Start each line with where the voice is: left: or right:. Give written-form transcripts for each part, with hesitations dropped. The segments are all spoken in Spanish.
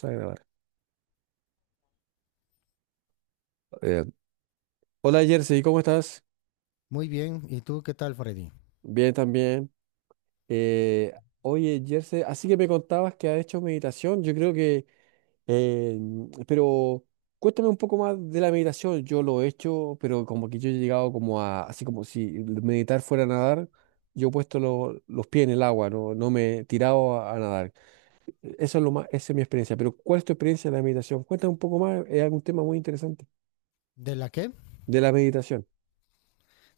right: Vamos a grabar. Eh, Hola Jersey, ¿cómo estás?
left: Muy bien, ¿y tú qué tal, Freddy?
right: Bien también. Eh, Oye Jersey, así que me contabas que has hecho meditación, yo creo que, eh, pero cuéntame un poco más de la meditación, yo lo he hecho, pero como que yo he llegado como a, así como si meditar fuera a nadar, yo he puesto los pies en el agua, no me he tirado a nadar. Eso es lo más, esa es mi experiencia, pero ¿cuál es tu experiencia de la meditación? Cuéntame un poco más, es algún tema muy interesante
left: ¿De la qué?
right: de la meditación.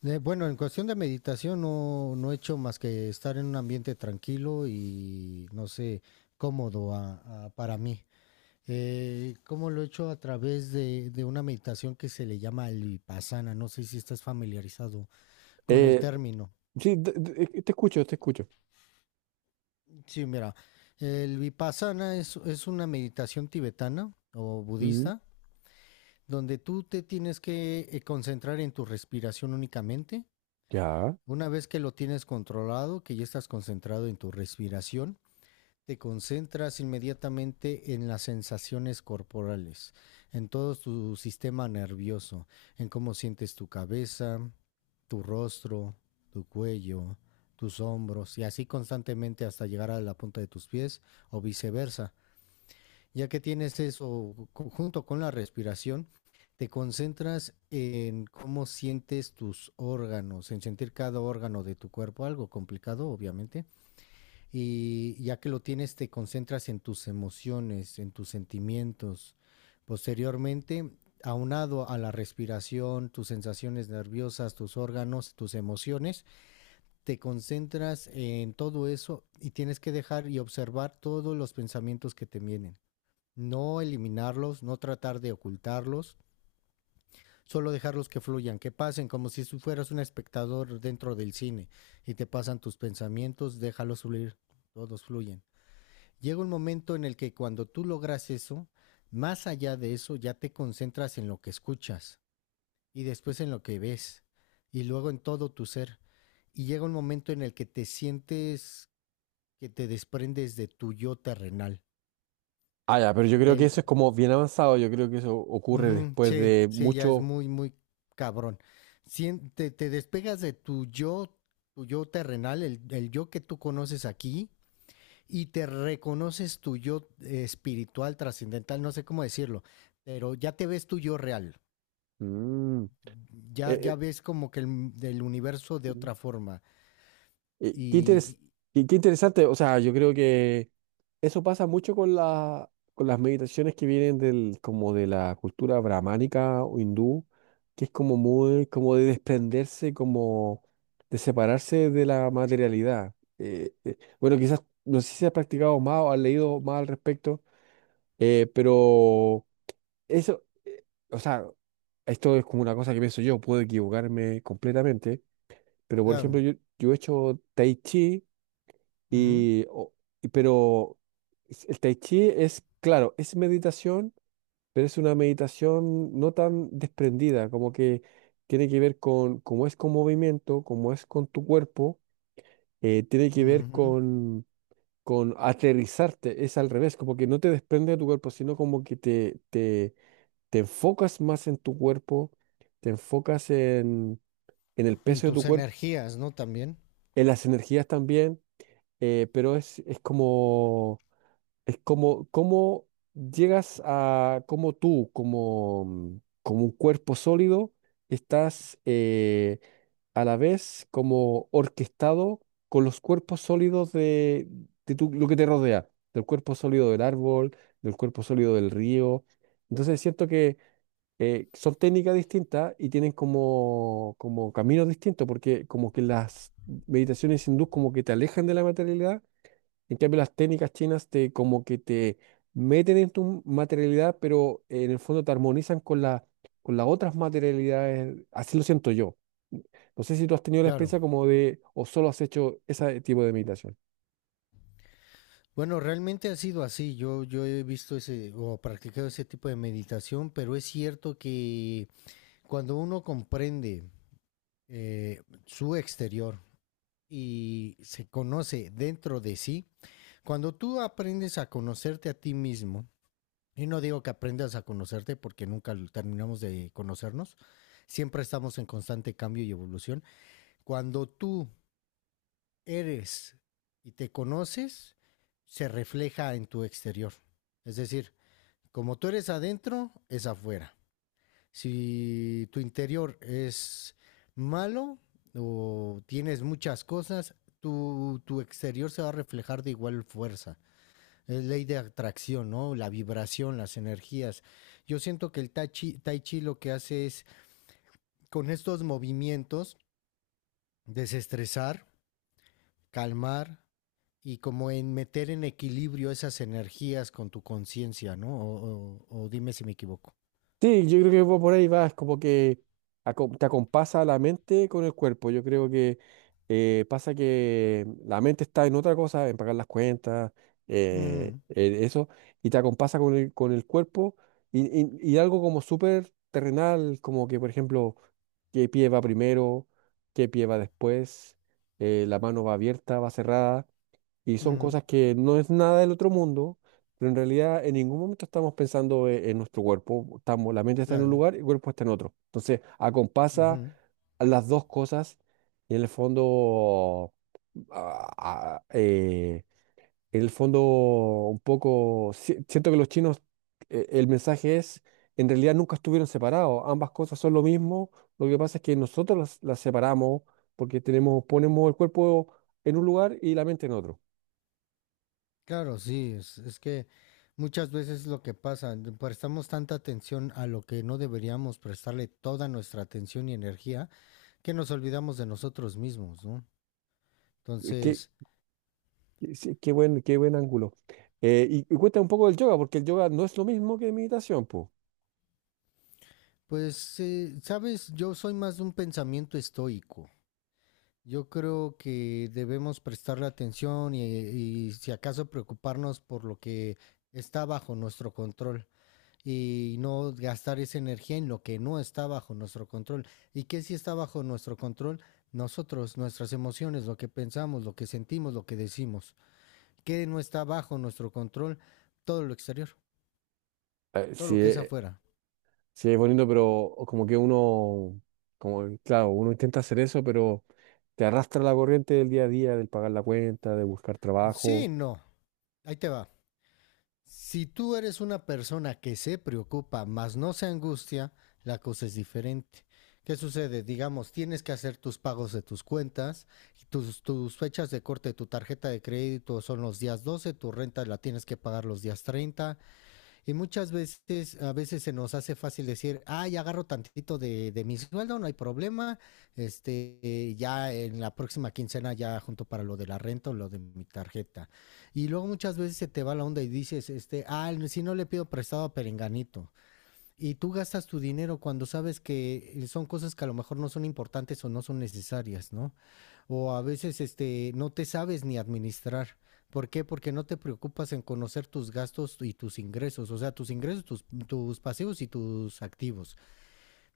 left: Bueno, en cuestión de meditación no he hecho más que estar en un ambiente tranquilo y, no sé, cómodo para mí. ¿Cómo lo he hecho? A través de una meditación que se le llama el vipassana. No sé si estás familiarizado con el
right: Eh,
left: término.
right: sí, te escucho, te escucho.
left: Sí, mira, el vipassana es una meditación tibetana o
right: Mm,
left: budista donde tú te tienes que concentrar en tu respiración únicamente.
right: ya.
left: Una vez que lo tienes controlado, que ya estás concentrado en tu respiración, te concentras inmediatamente en las sensaciones corporales, en todo tu sistema nervioso, en cómo sientes tu cabeza, tu rostro, tu cuello, tus hombros y así constantemente hasta llegar a la punta de tus pies o viceversa. Ya que tienes eso junto con la respiración, te concentras en cómo sientes tus órganos, en sentir cada órgano de tu cuerpo, algo complicado, obviamente. Y ya que lo tienes, te concentras en tus emociones, en tus sentimientos. Posteriormente, aunado a la respiración, tus sensaciones nerviosas, tus órganos, tus emociones, te concentras en todo eso y tienes que dejar y observar todos los pensamientos que te vienen, no eliminarlos, no tratar de ocultarlos, solo dejarlos que fluyan, que pasen, como si fueras un espectador dentro del cine y te pasan tus pensamientos, déjalos fluir, todos fluyen. Llega un momento en el que cuando tú logras eso, más allá de eso ya te concentras en lo que escuchas y después en lo que ves y luego en todo tu ser. Y llega un momento en el que te sientes que te desprendes de tu yo terrenal,
right: Ah, ya, pero yo creo que
left: del...
right: eso es como bien avanzado. Yo creo que eso ocurre
left: Ujú,
right: después
left: sí,
right: de
left: sí, ya es
right: mucho.
left: muy, muy cabrón. Te, te despegas de tu yo terrenal, el yo que tú conoces aquí, y te reconoces tu yo espiritual, trascendental, no sé cómo decirlo, pero ya te ves tu yo real.
right: Mm, eh,
left: Ya, ya
right: eh,
left: ves como que el, del universo de
right: Mm.
left: otra forma.
right: eh,
left: Y,
right: qué interes-
left: y-
right: Qué interesante. O sea, yo creo que eso pasa mucho con con las meditaciones que vienen del, como de la cultura brahmánica o hindú, que es como muy, como de desprenderse, como de separarse de la materialidad. Bueno, quizás no sé si has practicado más o has leído más al respecto, pero. Eso, eh, o sea, esto es como una cosa que pienso yo, puedo equivocarme completamente, pero por ejemplo,
left: claro,
right: yo he hecho tai chi
left: ujú,
right: y, o- pero el tai chi es, claro, es meditación, pero es una meditación no tan desprendida, como que tiene que ver con cómo es con movimiento, cómo es con tu cuerpo, tiene que ver
left: ujú.
right: con aterrizarte, es al revés, como que no te desprende de tu cuerpo, sino como que te te enfocas más en tu cuerpo, te enfocas en el
left: ¿En
right: peso de tu
left: tus
right: cuerpo,
left: energías, no? También,
right: en las energías también, pero es como, cómo llegas a, como tú, como, como un cuerpo sólido, estás a la vez como orquestado con los cuerpos sólidos de, lo que te rodea, del cuerpo sólido del árbol, del cuerpo sólido del río. Entonces siento que son técnicas distintas y tienen como, como caminos distintos, porque como que las meditaciones hindús como que te alejan de la materialidad, en cambio las técnicas chinas te como que te meten en tu materialidad, pero en el fondo te armonizan con la, con las otras materialidades, así lo siento yo. No sé si tú has tenido la
left: claro.
right: experiencia como de, o solo has hecho ese tipo de meditación.
left: Bueno, realmente ha sido así. Yo he visto ese o practicado ese tipo de meditación, pero es cierto que cuando uno comprende su exterior y se conoce dentro de sí, cuando tú aprendes a conocerte a ti mismo, y no digo que aprendas a conocerte porque nunca lo- terminamos de conocernos, siempre estamos en constante cambio y evolución. Cuando tú eres y te conoces, se refleja en tu exterior. Es decir, como tú eres adentro, es afuera. Si tu interior es malo o tienes muchas cosas, tu exterior se va a reflejar de igual fuerza. Es ley de atracción, ¿no? La vibración, las energías. Yo siento que el tai chi lo que hace es, con estos movimientos, desestresar, calmar, y como en meter en equilibrio esas energías con tu conciencia, ¿no? Dime si me equivoco.
right: Sí, yo creo que va por ahí va, es como que te acompasa la mente con el cuerpo. Yo creo que pasa que la mente está en otra cosa, en pagar las cuentas,
left: Mm,
right: en eso, y te acompasa con el cuerpo y, y algo como súper terrenal, como que, por ejemplo, qué pie va primero, qué pie va después, la mano va abierta, va cerrada. Y son
left: mm.
right: cosas que no es nada del otro mundo, pero en realidad en ningún momento estamos pensando en nuestro cuerpo. Estamos, la mente está en un
left: Claro,
right: lugar y el cuerpo está en otro. Entonces, acompasa
left: ujú.
right: a las dos cosas y en el fondo, ah, ah, eh, en el fondo un poco, siento que los chinos, el mensaje es, en realidad nunca estuvieron separados. Ambas cosas son lo mismo. Lo que pasa es que nosotros las separamos porque tenemos, ponemos el cuerpo en un lugar y la mente en otro.
left: Claro, sí, es que muchas veces lo que pasa, le prestamos tanta atención a lo que no deberíamos prestarle toda nuestra atención y energía, que nos olvidamos de nosotros mismos, ¿no? Entonces,
right: Qué, sí, qué buen ángulo. Y, y cuéntame un poco del yoga, porque el yoga no es lo mismo que meditación, pues.
left: pues, sabes, yo soy más de un pensamiento estoico. Yo creo que debemos prestarle atención y si acaso preocuparnos por lo que está bajo nuestro control, y no gastar esa energía en lo que no está bajo nuestro control. ¿Y que sí está bajo nuestro control? Nosotros, nuestras emociones, lo que pensamos, lo que sentimos, lo que decimos. ¿Qué no está bajo nuestro control? Todo lo exterior, todo
right: Sí,
left: lo que es afuera.
right: sí, es bonito, pero como que uno, como, claro, uno intenta hacer eso, pero te arrastra la corriente del día a día, del pagar la cuenta, de buscar
left: Sí,
right: trabajo.
left: no. Ahí te va. Si tú eres una persona que se preocupa, mas no se angustia, la cosa es diferente. ¿Qué sucede? Digamos, tienes que hacer tus pagos de tus cuentas, tus fechas de corte de tu tarjeta de crédito son los días 12, tu renta la tienes que pagar los días 30, y muchas veces, a veces se nos hace fácil decir, ah, ya agarro tantito de mi sueldo, no hay problema. Ya en la próxima quincena ya junto para lo de la renta o lo de mi tarjeta. Y luego muchas veces se te va la onda y dices, este, ah, si no le pido prestado a Perenganito. Y tú gastas tu dinero cuando sabes que son cosas que a lo mejor no son importantes o no son necesarias, ¿no? O a veces este, no te sabes ni administrar. ¿Por qué? Porque no te preocupas en conocer tus gastos y tus ingresos, o sea, tus ingresos, tus pasivos y tus activos.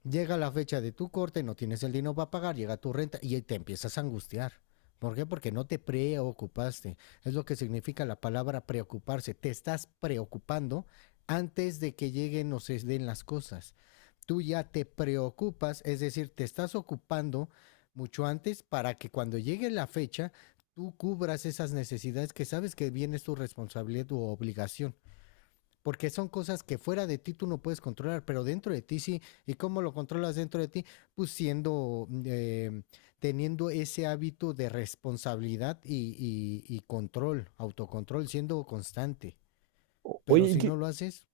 left: Llega la fecha de tu corte, no tienes el dinero para pagar, llega tu renta y te empiezas a angustiar. ¿Por qué? Porque no te preocupaste. Es lo que significa la palabra preocuparse. Te estás preocupando antes de que lleguen o se den las cosas. Tú ya te preocupas, es decir, te estás ocupando mucho antes para que cuando llegue la fecha tú cubras esas necesidades que sabes que bien es tu responsabilidad, tu obligación. Porque son cosas que fuera de ti tú no puedes controlar, pero dentro de ti sí. ¿Y cómo lo controlas dentro de ti? Pues siendo, teniendo ese hábito de responsabilidad y control, autocontrol, siendo constante. Pero
right: Oye, ¿y
left: si no
right: qué,
left: lo haces,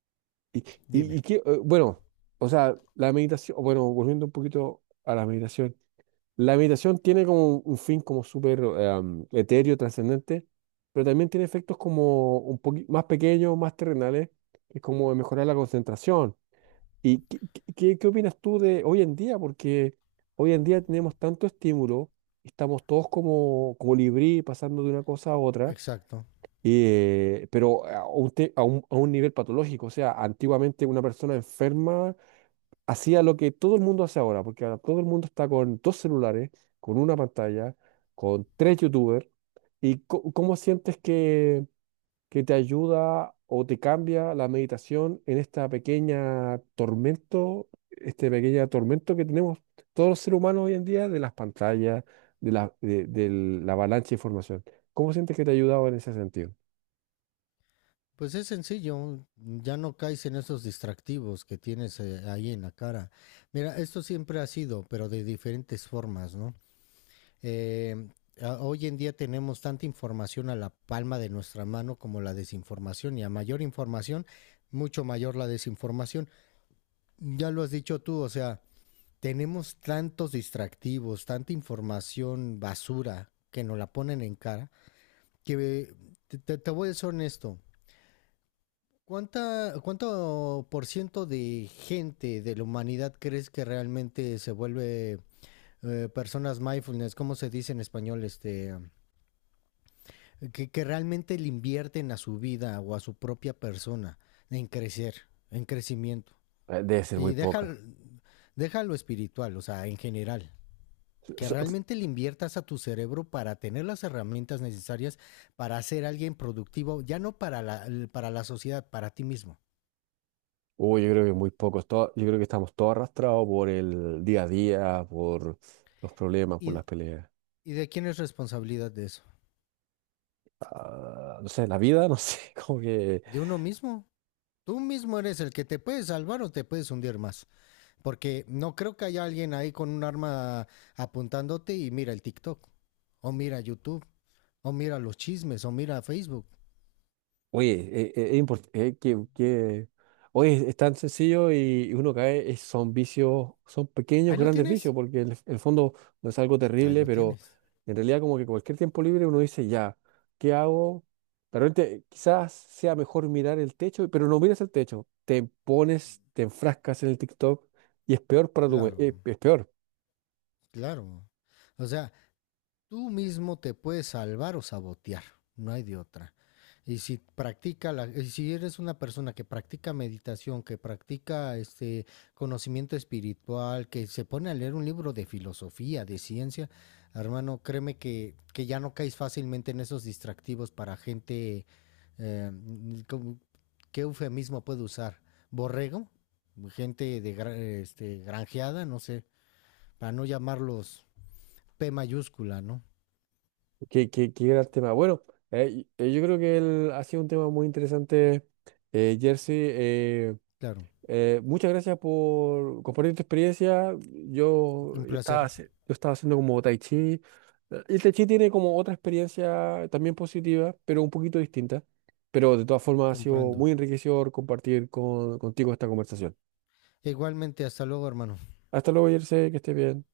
right: y,
left: dime.
right: y qué, bueno, o sea, la meditación, bueno, volviendo un poquito a la meditación. La meditación tiene como un fin como súper etéreo, trascendente, pero también tiene efectos como un poquito más pequeños, más terrenales, que es como mejorar la concentración. ¿Y qué, qué, qué opinas tú de hoy en día? Porque hoy en día tenemos tanto estímulo, estamos todos como, colibrí, pasando de una cosa a otra,
left: Exacto.
right: pero a un, a un a un nivel patológico. O sea, antiguamente una persona enferma hacía lo que todo el mundo hace ahora, porque ahora todo el mundo está con dos celulares, con una pantalla, con tres YouTubers. ¿Y cómo sientes que te ayuda o te cambia la meditación en esta pequeña tormento, este pequeño tormento que tenemos todos los seres humanos hoy en día de las pantallas, de de la avalancha de información? ¿Cómo sientes que te ha ayudado en ese sentido?
left: Pues es sencillo, ya no caes en esos distractivos que tienes ahí en la cara. Mira, esto siempre ha sido, pero de diferentes formas, ¿no? Eh, hoy en día tenemos tanta información a la palma de nuestra mano como la desinformación y a mayor información, mucho mayor la desinformación. Ya lo has dicho tú, o sea, tenemos tantos distractivos, tanta información basura que nos la ponen en cara, que te voy a ser honesto. ¿Cuánto por ciento de gente de la humanidad crees que realmente se vuelve personas mindfulness? ¿Cómo se dice en español? Que realmente le invierten a su vida o a su propia persona en crecer, en crecimiento.
right: Debe ser muy
left: Y deja,
right: poca.
left: deja lo espiritual, o sea, en general. Que realmente le inviertas a tu cerebro para tener las herramientas necesarias para ser alguien productivo, ya no para para la sociedad, para ti mismo.
right: Uy, yo creo que muy pocos. Yo creo que estamos todos arrastrados por el día a día, por los problemas, por
left: ¿Y,
right: las peleas.
left: ¿Y de quién es responsabilidad de eso?
right: Ah, no sé, la vida, no sé, como que
left: De uno mismo. Tú mismo eres el que te puede salvar o te puedes hundir más. Porque no creo que haya alguien ahí con un arma apuntándote y mira el TikTok, o mira YouTube, o mira los chismes, o mira Facebook.
right: oye, es importante oye, es tan sencillo y uno cae, son vicios, son pequeños,
left: Ahí lo
right: grandes vicios,
left: tienes,
right: porque en el fondo no es algo
left: ahí
right: terrible,
left: lo
right: pero
left: tienes.
right: en realidad como que cualquier tiempo libre uno dice, ya, ¿qué hago? De repente quizás sea mejor mirar el techo, pero no miras el techo, te pones, te enfrascas en el TikTok y es peor para tu,
left: Claro,
right: es peor.
left: claro. O sea, tú mismo te puedes salvar o sabotear, no hay de otra. Y si eres una persona que practica meditación, que practica este conocimiento espiritual, que se pone a leer un libro de filosofía, de ciencia, hermano, créeme que ya no caes fácilmente en esos distractivos para gente eh, ¿cómo... qué eufemismo puedo usar? ¿Borrego? Gente de granjeada, no sé, para no llamarlos P mayúscula, ¿no?
right: Qué, qué, qué gran tema. Bueno, yo creo que ha sido un tema muy interesante, Jersey.
left: Claro.
right: Muchas gracias por compartir tu experiencia. Yo
left: Un placer,
right: estaba, yo estaba haciendo como tai chi. El tai chi tiene como otra experiencia también positiva, pero un poquito distinta. Pero de todas formas ha sido
left: comprendo.
right: muy enriquecedor compartir contigo esta conversación.
left: Igualmente, hasta luego, hermano.
right: Hasta luego, Jersey, que estés bien.